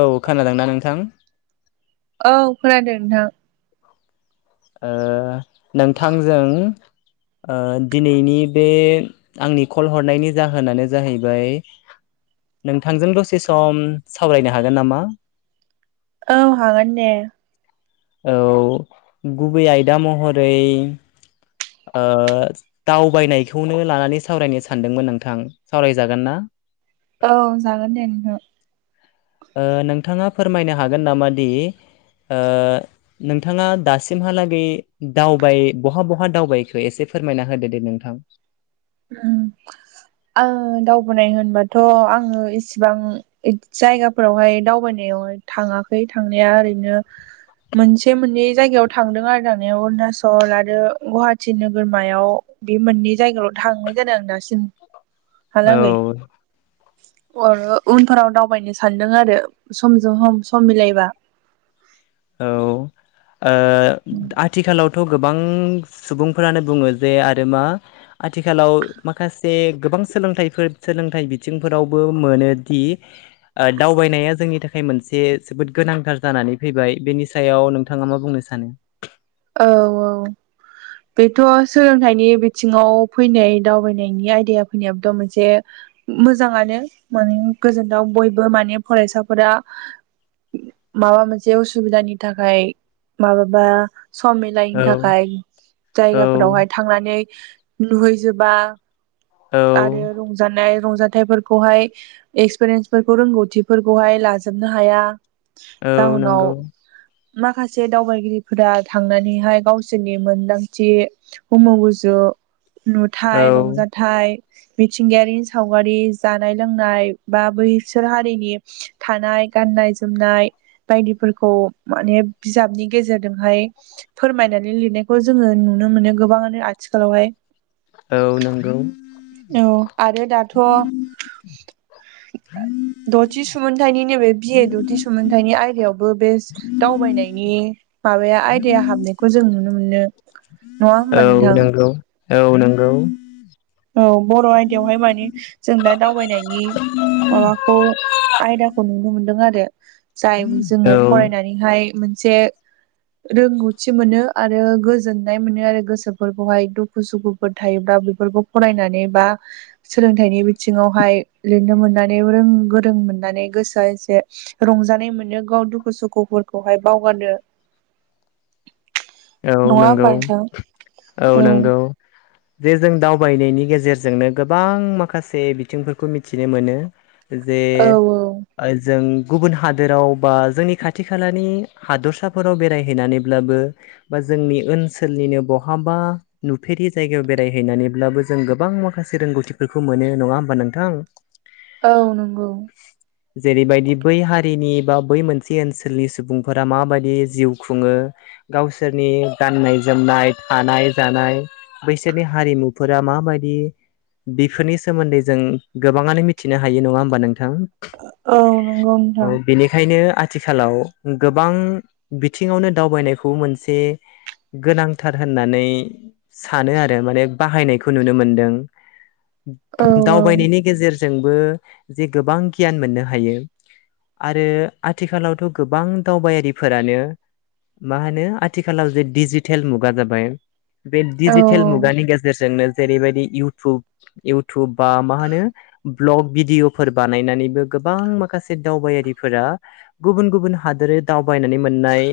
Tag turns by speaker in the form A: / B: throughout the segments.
A: औ खोनादों ना नोंथां।
B: औ खोनादों नोंथां।
A: ओ नोंथां जों। ओ दिनैनि बे आंनि कल हरनायनि जाहोनानो जाहैबाय। नोंथांजों दसे सम सावरायनो हागोन नामा?
B: औ हागोन दे।
A: औ गुबै आयदा महरै। ओ दावबायनायखौनो लानानै सावरायनो सानदोंमोन नोंथां सावरायजागोन ना?
B: औ जागोन दे नोंथां।
A: ओ नोंथाङा फोरमायनो हागोन नामा दि। ओ नोंथाङा दासिमहालागै दावबाय बहा बहा दावबायखो एसे। फोरमायना होदो दे नोंथां।
B: उम। आङो दावबाय होनबाथ' आङो इसिबां जायगाफोरावहाय दावबायनाय। याव थाङाखै थांनाया ओरैनो। मोनसे मोननै जायगायाव थांदों आरो थांनाया अरुनााचल आरो गुवाहाटि नोगोरमायाव। बे मोननै जायगायाव' थांनाय जादों आं दासिम।
A: औ।
B: अर उनफोराव दावबायनो सानदों आरो समजों हम सम सम मिलायबा।
A: औ ओ आथिखालावथ' गोबां। उम सुबुंफोरानो बुङो जे आरो मा आथिखालाव माखासे गोबां सोलों। थायफोर सोलोंथाइ बिथिंफोरावबो मोनोदि ओ दावबायनाया जोंनि थाखाय मोनसे। जोबोद गोनांथार जानानै फैबाय बेनि सायाव नोंथाङा मा बुंनो सानो।
B: औ औ। बेथ' सोलोंथाइनि बिथिङाव फैनाय दावबायनायनि आयदाया फैनायाबोथ' मोनसे। मोजाङानो माने गोजोनथाव बयबो माने फरायसाफोरा। माबा मोनसे असुबिदानि थाखाय माबाबा। सम मिलानि
A: औ
B: थाखाय
A: औ
B: जायगाफोरावहाय थांनानै नुहैजोबा।
A: औ
B: आरो रंजानाय। रंजाथाइफोरखौहाय एक्सपिरियेन्सफोरखौ रोंगौथिफोरखौहाय लाजोबनो हाया।
A: औ
B: जाउनाव
A: नोंगौ।
B: माखासे दावबायगिरिफोरा। थांनानैहाय गावसोरनि मोनदांथि हमु गुजु।
A: औ
B: नुथायाइ रंजाथाइ। मिथिंगायारिनि सावगारि जानाय लोंनाय बा बैसोर हारिनि थानाय। गाननाय जोमनाय बायदिफोरखौ माने बिजाबनि गेजेरजोंहाय। फोरमायनानै लिरनायखौ जोङो नुनो मोनो गोबाङानो आथिखालावहाय।
A: औ नंगौ
B: औ आरो दाथ'। दथि सुमोनथायनि नैबे बिए दथि सोमोनथाइनि आयदायावबो बे दावबायनायनि माबाया आय दाया हाबनायखौ जों नुनो मोनो ।
A: औ नंगौ औ नंगौ
B: औ बर' आयदायावहाय मानि जों दा दावबायनायनि माबाखौ आयदाखौ नुनो मोनदों आरो जाय जोङो
A: औ
B: फरायनानैहाय मोनसे रोंगौथि मोनो । आरो गोजोननाय मोनो आरो गोसोफोरखौहाय दुखु सुखुफोर थायोब्ला बेफोरखौ फरायनानै बा सोलोंथाइनि बिथिङावहाय लिरनो मोननानै रों गोरों मोननानै गोसोआ एसे रंजानाय मोनो गाव दुखु सुखुफोरखौहाय बावगारानो
A: औ नंगौ
B: होमबा नोंथां
A: औ नंगौ जे जों दावबायनायनि गेजेरजोंनो गोबां माखासे बिथिंफोरखौ मिथिनो मोनो । जे
B: औ औ
A: अ जों गुबुन हादोराव बा जोंनि खाथि खालानि हादरसाफोराव बेरायहैनानैब्लाबो बा जोंनि ओनसोलनिनो बहाबा नुफेरि जायगायाव बेरायहैनानैब्लाबो जों गोबां माखासे रोंगौथिफोरखौ मोनो नङा होमबा नोंथां ।
B: औ नंगौ ।
A: जेरैबायदि बै हारिनि बा बै मोनसे ओनसोलनि सुबुंफोरा माबायदि जिउ खुङो गावसि सोरनि गाननाय जोमनाय थानाय जानाय बैसोरनि हारिमुफोरा माबायदि बिफोरनि सोमोन्दै जों गोबाङानो मिथिनो हायो नङा होमबा नों थां
B: औ नंगौ नोंथां
A: औ बेनिखायनो आथि खालाव गोबां बिथिङावनो दावबायनायखौ मोनसे गोनांथार होननानै सानो आरो माने बाहायनायखौ नुनो मोनदों
B: औ
A: । दावबायनायनि गेजेर जोंबो जे गोबां गियान मोननो हायो । आरो आथिखालावथ' गोबां दावबायारिफोरानो मा होनो आ थिखालाव जे डिजिटेल मुगा जाबाय बे
B: औ
A: डिजिटेल मुगानि गेजेरजोंनो जेरैबायदि इटुब इटुब बा मा होनो भ्लग भिडिअफोर बानायनानैबो गोबां माखासे दावबायारिफोरा गुबुन गुबुन हादोरै दावबायनानै मोननाय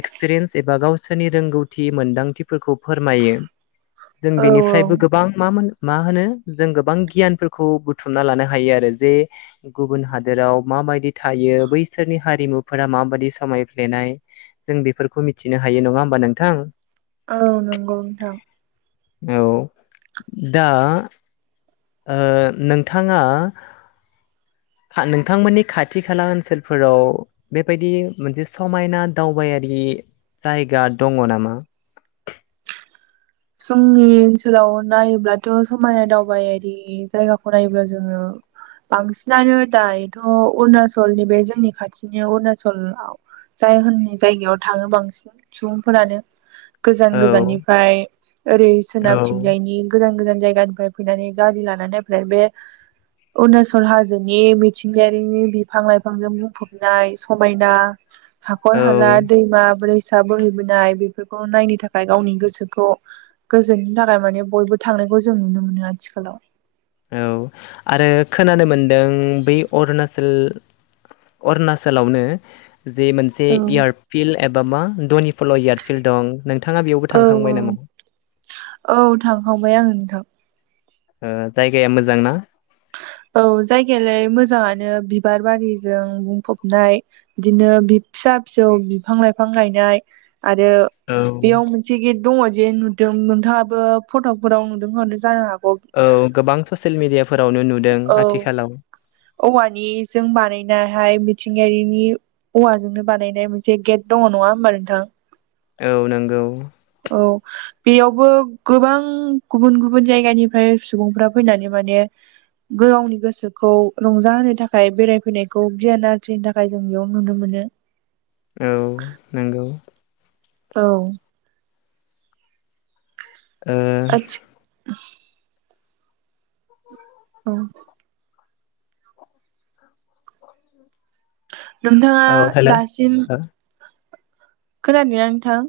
A: एक्सपिरियेन्स एबा गावसोरनि रोंगौथि मोन्दांथिफोरखौ फोरमायो जों
B: औ
A: बेनिफ्रायबो गोबां मा मोनो मा होनो जों गोबां गियानफोरखौ बुथुमना लानो हायो आरो जे गुबुन हादोराव मा माबायाददि थायो बैसोरनि हारिमुफोरा माबायदि समायफ्लेनाय जों बेफोरखौ मिथि नो हायो नङा होमबा नोंथां ।
B: औ नंगौ नोंथां ।
A: औ दा ओ नोंथाङा नोंथांमोननि खाथि खाला ओनसोलफोराव बेबायदि मोनसे समायना दावबायारि जायगा दङ नामा?
B: जोंनि ओनसोलाव नायोब्लाथ' समायना दावबायारि जायगाखौ नायोब्ला जोङो बांसिनानो दायोथ' अरुणचलनि बे जोंनि खाथिनि अरुणचलाव जाय होननि जायगायाव थाङो बांसिन सुबुंफोरानो गोजान
A: औ
B: गोजाननिफ्राय ओरै
A: औ
B: सोनाबथिंजायनि गोजान गोजान जायगानिफ्राय फैनानै गारि लाना नायफैनाय बे अरुणचल हाजोनि मिथिंगायारिनि बिफां लाइफांजों बुंफबनाय समायना हाखर हाला
A: औ
B: दैमा बोरैसा बोहैबोनाय बेफोरखौ नायनो थाखाय गावनि गोसोखौ गोजोननि थाखाय माने बयबो थांनायखौ जों नुनो मोनो आथिखालाव ।
A: औ आरो खोनानो मोनदों बे अरुनाचल अरुणाचलावनो जे मोनसे
B: औ
A: एयार्दफिल्ड एबा मा दनिफिलाल एयार्दफिल्ड दं। नोंथाङा बेयावबो
B: औ औ
A: थांखांबाय नामा?
B: औ थांखांबाय आं नोंथां
A: ओ जायगाया मोजां ना?
B: बिदिनो बिबार बारिजों बुंफबनाय बिदिनो दिप फिसा फिसौ बिफां लाइफां गायनाय आरो
A: औ
B: बेयाव मोनसे गेद दङ जे नोंथाङाबो फटकफोराव नुदों हरदों जानो हागौ।
A: औ गोबां ससियेल मिडियाफोरावनो नुदों
B: औ
A: आथिखालाव
B: औवानिजों बानायनायहाय मिथिंगायारिनि औवाजोंनो बानायनाय मोनसे गेट दङ नङा होमबा नोंथां
A: औ नंगौ।
B: औ बेयावबो गोबां गुबुन गुबुन जायगानिफ्राय सुबुंफ्रा फैनानै माने गावनि गोसोखौ रंजाहोनो थाखाय बेरायफैनायखौ गियान आरजिनो थाखाय जों बेयाव नुनो मोनो। [unintelligible]
A: औ नंगौ
B: औ।
A: ओ
B: आथि उम नोंथाङा
A: औ हेल'
B: दासिम खोनादोंना नोंथां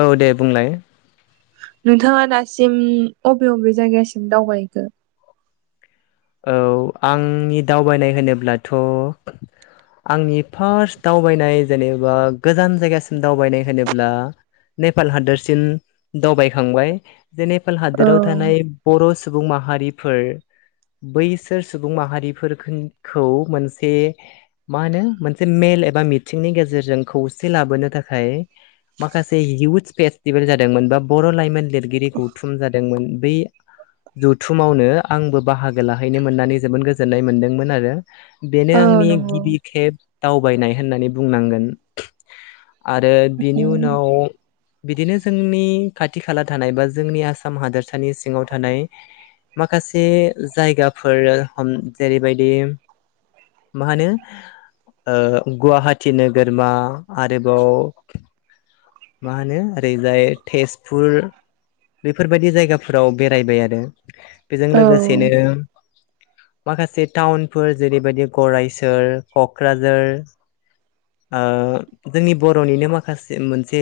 A: औ दे बुंलाय
B: नोंथाङा दासिम अबे बबे जायगासिम दावबायहैखो?
A: औ आंनि दावबायनाय होनोब्लाथ' आंनि फार्स्ट दावबायनाय जेनेबा गोजान जायगासिम दावबायनाय होनोब्ला नेपाल हादोरसिम दावबायखांबाय। बे नेपाल
B: औ
A: हादोराव थानाय बर' सुबुं माहारिफोर बैसोर सुबुं माहारिखौ मोनसे मा होनो मोनसे [unintelligible] बा मिथिंनि गेजेरजों खौसे लाबोनो थाखाय माखासे इयुथ्स फेस्टिभेल जादोंमोन बा बर' लाइमोन लिरगिरि गौथुम जादोंमोन। बै जथुमावनो आंबो बाहागो लाहैनो मोननानै जोबोद गोजोननाय मोन्दोंमोन आरो। बेनो
B: औ
A: आंनि
B: नंगौ
A: गिबि खेब दावबायनाय होननानै बुंनांगोन। आरो
B: औ
A: बेनि उनाव बिदिनो जोंनि खाथि खाला थानाय बा जोंनि आसाम हादोरसानि सिङाव थानाय माखासे जायगाफोर हम जेरैबायदि मा होनो ओ गुवाहाटि नोगोरमा आरोबाव मा होनो ओरैजाय तेजपुर बेफोरबायदि जायगाफोराव बेरायबाय आरो। बेजों
B: औ।
A: [unintelligible] माखासे टाउनफोर जेरैबायदि गरायसर, क'क्राझार ओ जोंनि बर'निनो माखासे मोनसे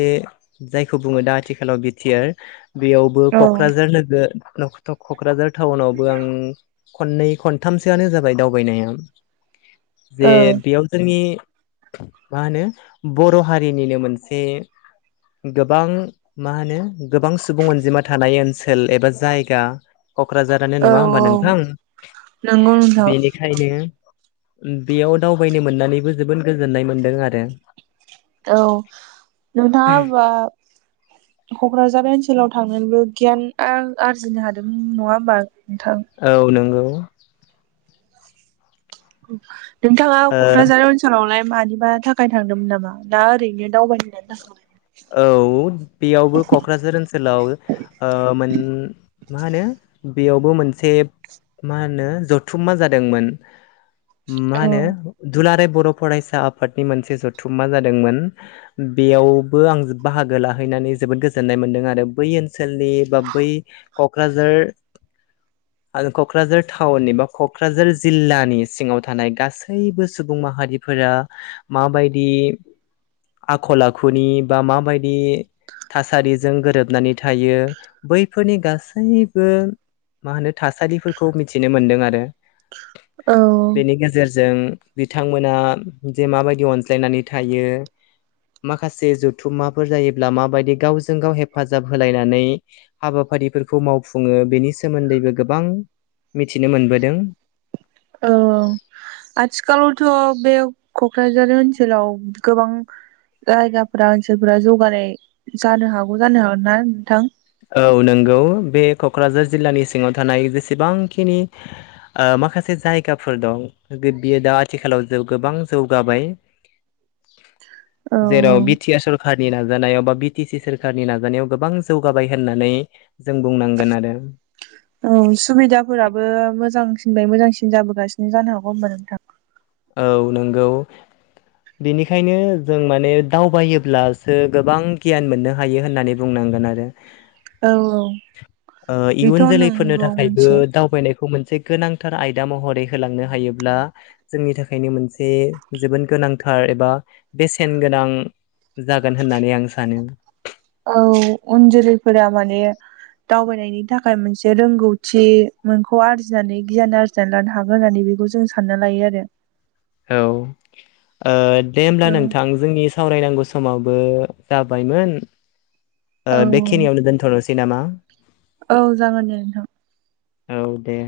A: जायखौ बुङो दा आथिखालाव [unintelligible] बेयावबो
B: औ
A: क'क्राझार नोगोर क'क्राझार टाउनावबो आं खननै खनथामसोआनो जाबाय दावबायनाया। जे बेयाव जोंनि मा होनो बर' हारिनिनो मोनसे गोबां मा होनो गोबां सुबुं अनजिमा थानाय ओनसोल एबा जायगा क'क्राझारानो
B: औ
A: नङा होमबा
B: औ
A: नोंथां।
B: नंगौ नोंथां।
A: बेनिखायनो बेयाव दावबायनो मोननानैबो जोबोद गोजोननाय मोनदों आरो।
B: औ नोंथाङा ओमबा क'क्राझार थांनानैबो गियान आरजिनो नोंथां?
A: औ नोंगौ
B: नोंथाङा
A: ओ
B: क'क्राझार ओनसोलावलाय मानिबा थाखाय थांदोंमोन नामा ना ओरैनो दावबायनो होननानै थांदोंमोन?
A: औ बेयावबो क'क्राझार ओनसोलाव ओ मोन मा होनो बेयावबो मोनसे मा होनो जथुममा जादोंमोन ओ मा
B: औ
A: होनो दुलाराय बर' फरायसा आफादनि मोनसे जथुममा जादोंमोन बेयाव बो आं बाहागो लाहैनानै जोबोद गोजोन्नाय मोन्दों आरो बै ओनसोलनि बा बै क'क्राझार आरो क'क्राझार थाउननि बा क'क्राझार जिल्लानि सिङाव थानाय गासैबो सुबुं माहारिफो रा माबायदि आखल आखुनि बा माबायदि थासारिजों गोरोबनानै थायो बैफोरनि गासैबो मा होनो थासारिफोरखौ मिथिनो मोन्दों आरो।
B: औ
A: जों बिथांमोना जे माबायदि अनज्लायनानै थायो माखासे ज थुममाफोर जायोब्ला माबायदि गावजों गाव हेफाजाब होलायनानै हाबाफारिफोरखौ मावफुङो बेनि सोमोन्दैबो गोबां मिथिनो मोनबोदों
B: औ आथिखालावथ' बे क'क्राझार ओनसोलाव गोबां जायगाफोरा ओनसोलफोरा जौगानाय जानो हागौ जानो हागोन ना नोंथां?
A: औ नोंगौ बे क'क्राझार जिल्लानि सिङाव थानाय जेसेबांखिनि ओ माखासे जायगाफोर दं बियो दा आथिखालाव गोबां जौगाबाय
B: औ
A: [inaudible] जेराव बि टि आर सरखारनि नाजानायाव बा बि टि सि सोरखारनि नाजानायाव गोबां जौ गाबाय होननानै आरो
B: औ सुबिदाफोराबो मोजांसिनबाय मोजांसिन जाबोगासिनो जानो हागौ होमबा नोंथां
A: औ नोंगौ बेनिखायनो जों माने दावबायोब्लासो गोबां गियान मोननो हायो होननानै बुंनां गोन आरो।
B: औ औ
A: ओ
B: बेथ'
A: इयुन जोलैफोरनो
B: नंगौ
A: थाखायबो
B: मोनसे
A: दावबायनाय खौ मोनसे गोनांथार आयदा महरै होलांनो हायोब्ला जोंनि थाखायनो मोनसे जोबोद गोनांथार एबा बेसेन गोनां जागोन होननानै आं सानो।
B: औ उन जोलैफोरा माने दावबायनायनि थाखाय मोनसे रोंगौथि मोनखौ आरजिनानै गियान आरजिनानै लानो हागोन होननानै बेखौ जों सानना लायो आरो।
A: औ ओ दे होमब्ला नोंथां जोंनि सावरायनांगौ समा बो जाबायमोन
B: औ
A: ओ बेखिनियावनो दोनथ'नोसै नामा?
B: औ जागोन दे नोंथां
A: औ दे